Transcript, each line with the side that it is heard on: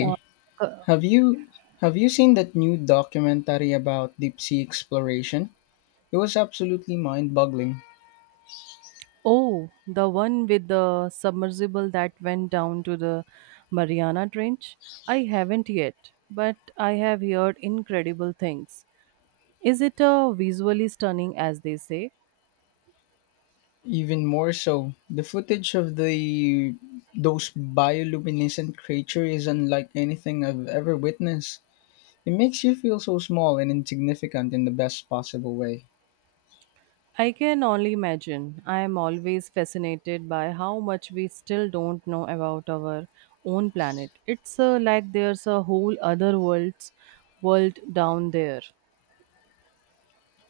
right: Uh, c-
left: have you have you seen that new documentary about deep sea exploration? It was absolutely mind-boggling.
right: oh, the one with the submersible that went down to the Mariana Trench? I haven't yet, but I have heard incredible things. Is it visually stunning as they say?
left: Even more so, the footage of the those bioluminescent creature is unlike anything I've ever witnessed. It makes you feel so small and insignificant in the best possible way.
right: I can only imagine. I am always fascinated by how much we still don't know about our own planet. It's like there's a whole other world's world down there.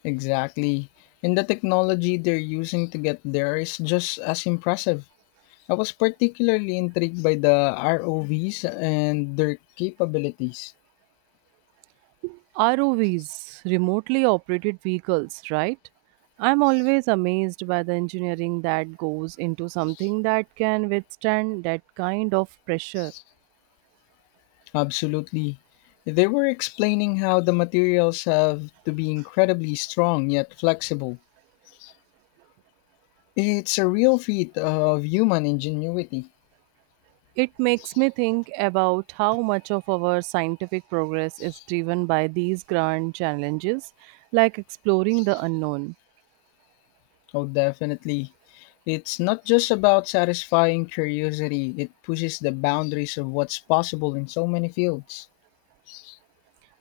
left: Exactly. And the technology they're using to get there is just as impressive. I was particularly intrigued by the ROVs and their capabilities.
right: ROVs, remotely operated vehicles, right? I'm always amazed by the engineering that goes into something that can withstand that kind of pressure.
left: Absolutely. They were explaining how the materials have to be incredibly strong yet flexible. It's a real feat of human ingenuity.
right: It makes me think about how much of our scientific progress is driven by these grand challenges, like exploring the unknown.
left: Oh, definitely. It's not just about satisfying curiosity, it pushes the boundaries of what's possible in so many fields.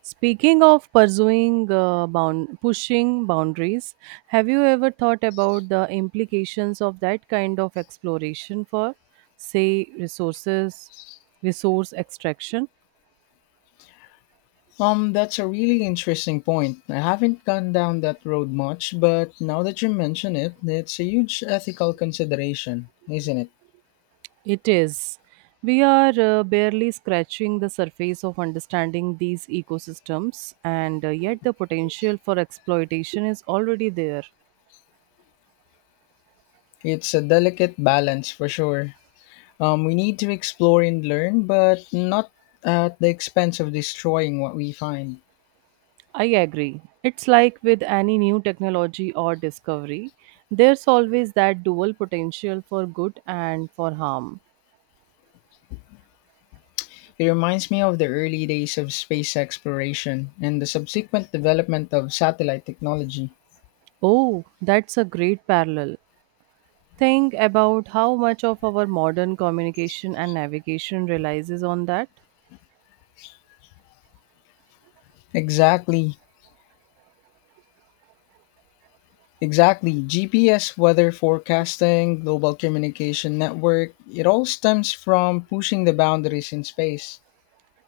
right: Speaking of pursuing bound pushing boundaries, have you ever thought about the implications of that kind of exploration for, say, resource extraction?
left: That's a really interesting point. I haven't gone down that road much, but now that you mention it, it's a huge ethical consideration, isn't it?
right: It is, we are barely scratching the surface of understanding these ecosystems, and yet the potential for exploitation is already there.
left: It's a delicate balance for sure. We need to explore and learn, but not at the expense of destroying what we find.
right: I agree. It's like with any new technology or discovery, there's always that dual potential for good and for harm.
left: It reminds me of the early days of space exploration and the subsequent development of satellite technology.
right: Oh, that's a great parallel. Think about how much of our modern communication and navigation relies on that,
left: Exactly. Exactly. GPS, weather forecasting, global communication network, it all stems from pushing the boundaries in space.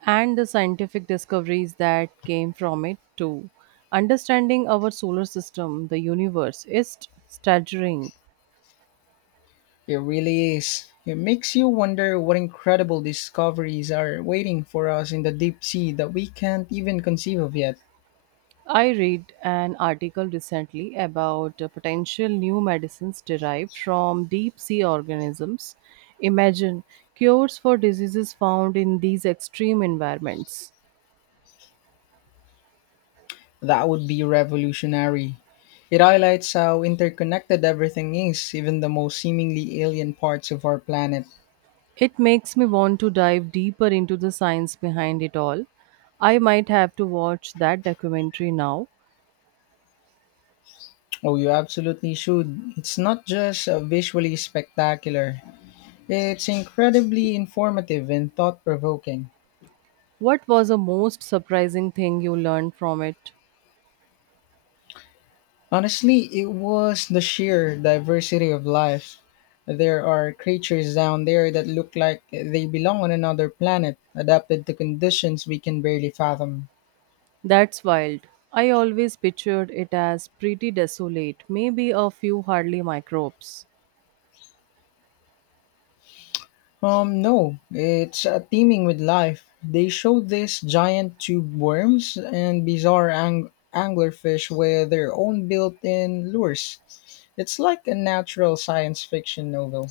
right: and the scientific discoveries that came from it, too. Understanding our solar system, the universe, is staggering.
left: It really is. It makes you wonder what incredible discoveries are waiting for us in the deep sea that we can't even conceive of yet.
right: I read an article recently about potential new medicines derived from deep sea organisms. Imagine cures for diseases found in these extreme environments.
left: That would be revolutionary. It highlights how interconnected everything is, even the most seemingly alien parts of our planet.
right: It makes me want to dive deeper into the science behind it all. I might have to watch that documentary now.
left: Oh, you absolutely should. It's not just visually spectacular. It's incredibly informative and thought provoking.
right: What was the most surprising thing you learned from it?
left: Honestly, it was the sheer diversity of life. There are creatures down there that look like they belong on another planet, adapted to conditions we can barely fathom.
right: That's wild. I always pictured it as pretty desolate, maybe a few hardly microbes.
left: No, it's teeming with life. They showed these giant tube worms and bizarre anglerfish with their own built in lures. It's like a natural science fiction novel.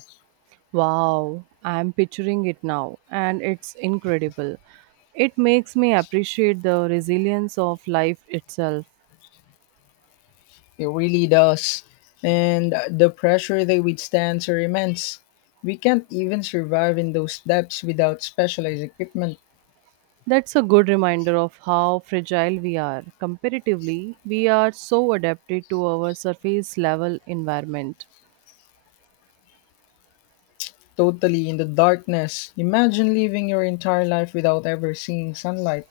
right: Wow, I'm picturing it now, and it's incredible. It makes me appreciate the resilience of life itself.
left: It really does. And the pressure they withstand are immense. We can't even survive in those depths without specialized equipment,
right: That's a good reminder of how fragile we are. Comparatively, we are so adapted to our surface level environment.
left: totally in the darkness. Imagine living your entire life without ever seeing sunlight.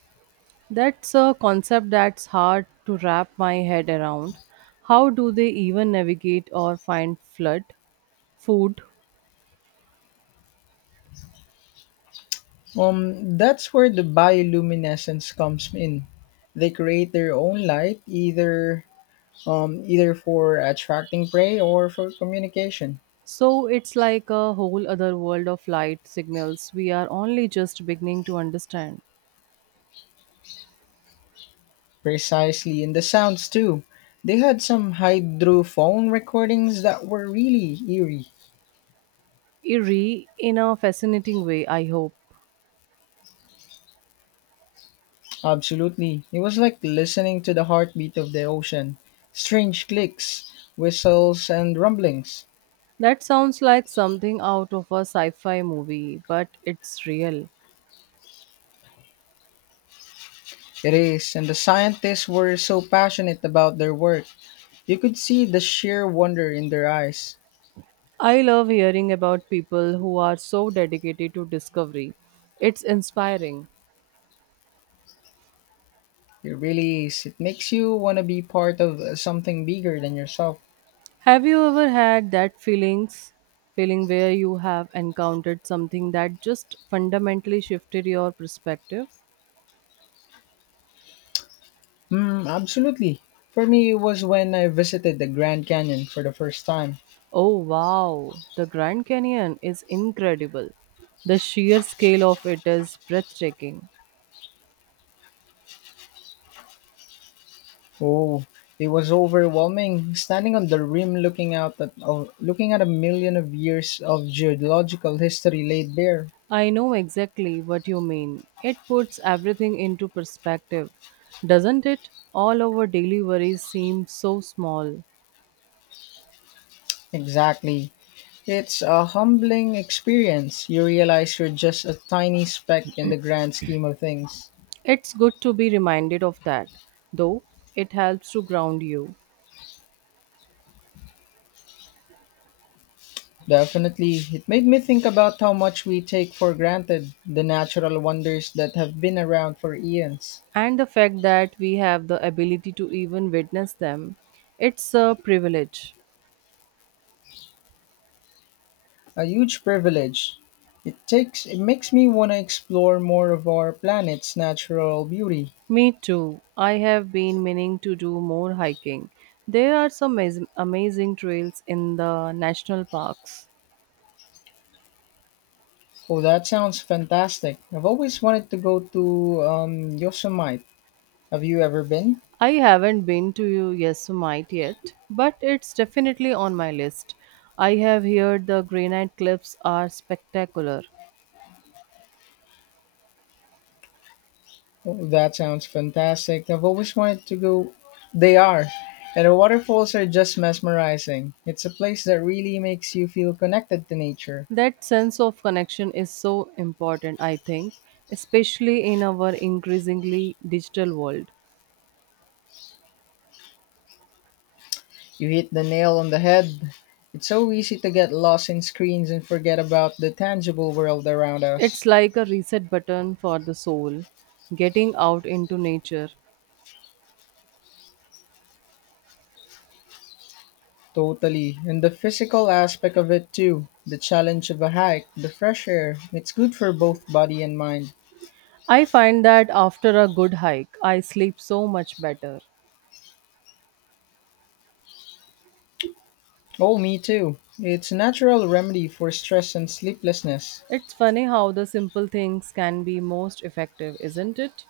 right: That's a concept that's hard to wrap my head around. How do they even navigate or food?
left: That's where the bioluminescence comes in. They create their own light, either for attracting prey or for communication.
right: So it's like a whole other world of light signals we are only just beginning to understand.
left: Precisely, and the sounds too. They had some hydrophone recordings that were really eerie.
right: Eerie in a fascinating way, I hope.
left: Absolutely. It was like listening to the heartbeat of the ocean. Strange clicks, whistles, and rumblings.
right: That sounds like something out of a sci fi movie, but it's real.
left: It is, and the scientists were so passionate about their work. You could see the sheer wonder in their eyes.
right: I love hearing about people who are so dedicated to discovery. It's inspiring.
left: It really is. It makes you want to be part of something bigger than yourself.
right: Have you ever had that feeling where you have encountered something that just fundamentally shifted your perspective?
left: Mm, absolutely. For me, it was when I visited the Grand Canyon for the first time.
right: Oh wow, the Grand Canyon is incredible. The sheer scale of it is breathtaking.
left: Oh, it was overwhelming. Standing on the rim, looking at a million of years of geological history laid bare.
right: I know exactly what you mean. It puts everything into perspective, doesn't it? All our daily worries seem so small.
left: Exactly. It's a humbling experience. You realize you're just a tiny speck in the grand scheme of things.
right: It's good to be reminded of that, though it helps to ground you.
left: Definitely. It made me think about how much we take for granted the natural wonders that have been around for eons.
right: And the fact that we have the ability to even witness them, it's a privilege.
left: A huge privilege. It makes me want to explore more of our planet's natural beauty.
right: Me too. I have been meaning to do more hiking. There are some amazing trails in the national parks.
left: Oh, that sounds fantastic. I've always wanted to go to Yosemite. Have you ever been?
right: I haven't been to Yosemite yet, but it's definitely on my list. I have heard the granite cliffs are spectacular.
left: Oh, that sounds fantastic. I've always wanted to go. They are. And the waterfalls are just mesmerizing. It's a place that really makes you feel connected to nature.
right: That sense of connection is so important, I think, especially in our increasingly digital world.
left: You hit the nail on the head. It's so easy to get lost in screens and forget about the tangible world around
right: It's
left: us.
right: like a reset button for the soul, getting out into nature.
left: Totally. And the physical aspect of it too. The challenge of a hike, the fresh air. It's good for both body and mind.
right: I find that after a good hike, I sleep so much better.
left: Oh, me too. It's a natural remedy for stress and sleeplessness.
right: It's funny how the simple things can be most effective, isn't it?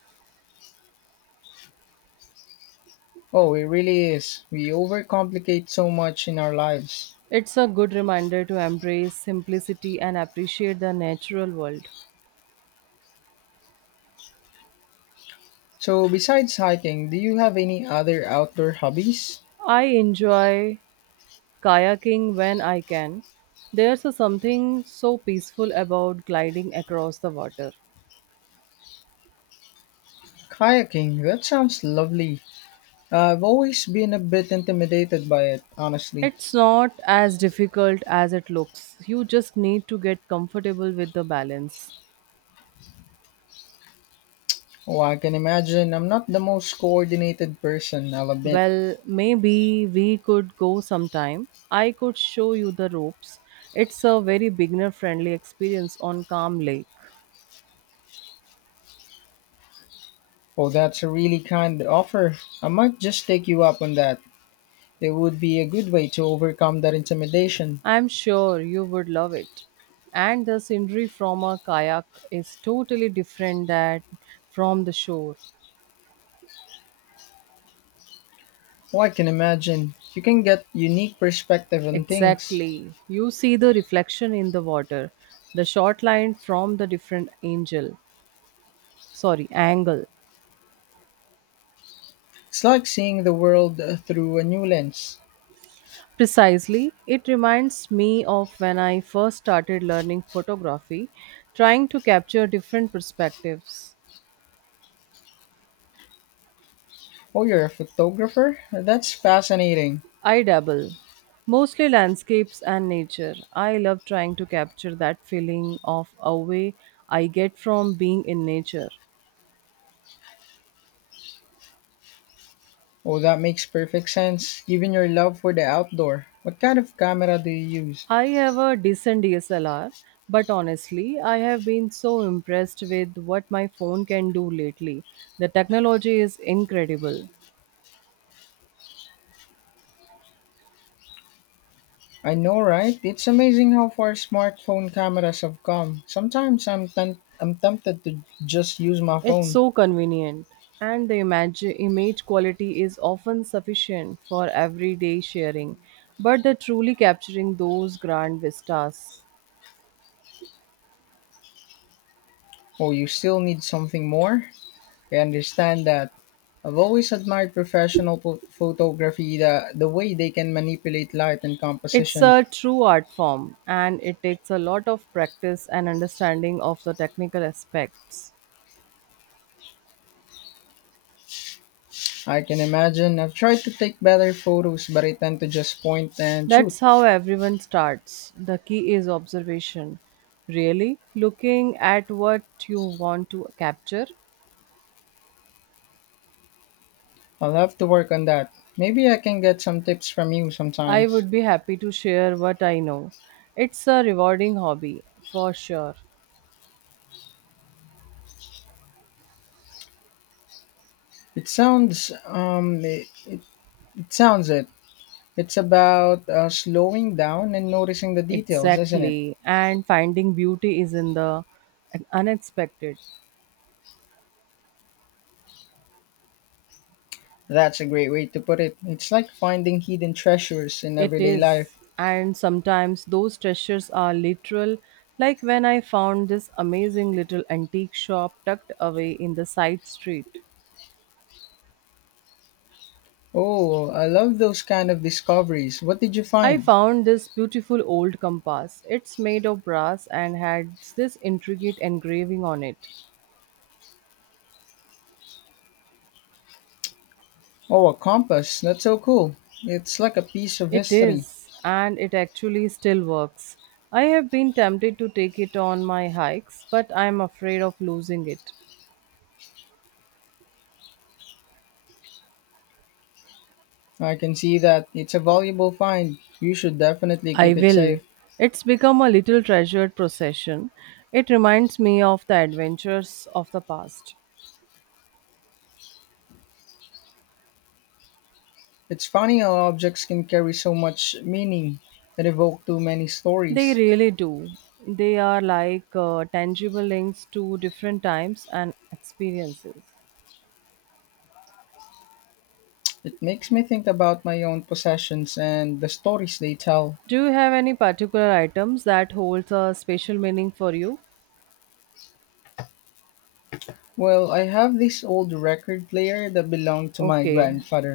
left: Oh, it really is. We overcomplicate so much in our lives.
right: It's a good reminder to embrace simplicity and appreciate the natural world.
left: So, besides hiking, do you have any other outdoor hobbies?
right: I enjoy kayaking when I can. There's a something so peaceful about gliding across the water.
left: Kayaking, that sounds lovely. I've always been a bit intimidated by it, honestly.
right: It's not as difficult as it looks. You just need to get comfortable with the balance.
left: Oh, I can imagine I'm not the most coordinated person, I'll admit.
right: Well, maybe we could go sometime. I could show you the ropes. It's a very beginner friendly experience on Calm Lake.
left: Oh, that's a really kind offer. I might just take you up on that. It would be a good way to overcome that intimidation.
right: I'm sure you would love it. And the scenery from a kayak is totally different that from the shore.
left: Oh, I can imagine. You can get unique perspective on things.
right: Exactly. You see the reflection in the water, the short line from the different angel. Sorry, angle.
left: It's like seeing the world through a new lens.
right: Precisely, it reminds me of when I first started learning photography, trying to capture different perspectives.
left: Oh, you're a photographer? That's fascinating.
right: I dabble, mostly landscapes and nature. I love trying to capture that feeling of away I get from being in nature.
left: Oh, that makes perfect sense, given your love for the outdoor. What kind of camera do you use?
right: I have a decent DSLR, but honestly, I have been so impressed with what my phone can do lately. The technology is incredible.
left: I know, right? It's amazing how far smartphone cameras have come. Sometimes I'm tempted to just use my
right: It's
left: phone.
right: so convenient, and the image quality is often sufficient for everyday sharing, but the truly capturing those grand vistas.
left: Oh, you still need something more? I understand that. I've always admired professional photography, the way they can manipulate light and
right: It's
left: composition.
right: a true art form, and it takes a lot of practice and understanding of the technical aspects.
left: I can imagine. I've tried to take better photos, but I tend to just point and shoot.
right: That's how everyone starts. The key is observation. Really looking at what you want to capture.
left: I'll have to work on that. Maybe I can get some tips from you
right: I
left: sometimes.
right: would be happy to share what I know. It's a rewarding hobby, for sure.
left: It sounds, it, it, it sounds it. It's about slowing down and noticing the details, isn't it?
right: Exactly. And finding beauty is in the unexpected.
left: That's a great way to put it. It's like finding hidden treasures in
right: It
left: everyday life.
right: is. And sometimes those treasures are literal, like when I found this amazing little antique shop tucked away in the side street.
left: Oh, I love those kind of discoveries. What did you
right: I
left: find?
right: found this beautiful old compass. It's made of brass and had this intricate engraving on it.
left: Oh, a compass. That's so cool. It's like a piece of
right: It
left: history.
right: is, and it actually still works. I have been tempted to take it on my hikes, but I am afraid of losing it.
left: I can see that. It's a valuable find. You should definitely
right: I
left: keep it
right: will.
left: safe.
right: It's become a little treasured possession. It reminds me of the adventures of the past.
left: It's funny how objects can carry so much meaning and evoke too many
right: They
left: stories.
right: really do. They are like tangible links to different times and experiences.
left: It makes me think about my own possessions and the stories they tell.
right: Do you have any particular items that holds a special meaning for you?
left: Well, I have this old record player that belonged to my
right: Okay,
left: grandfather.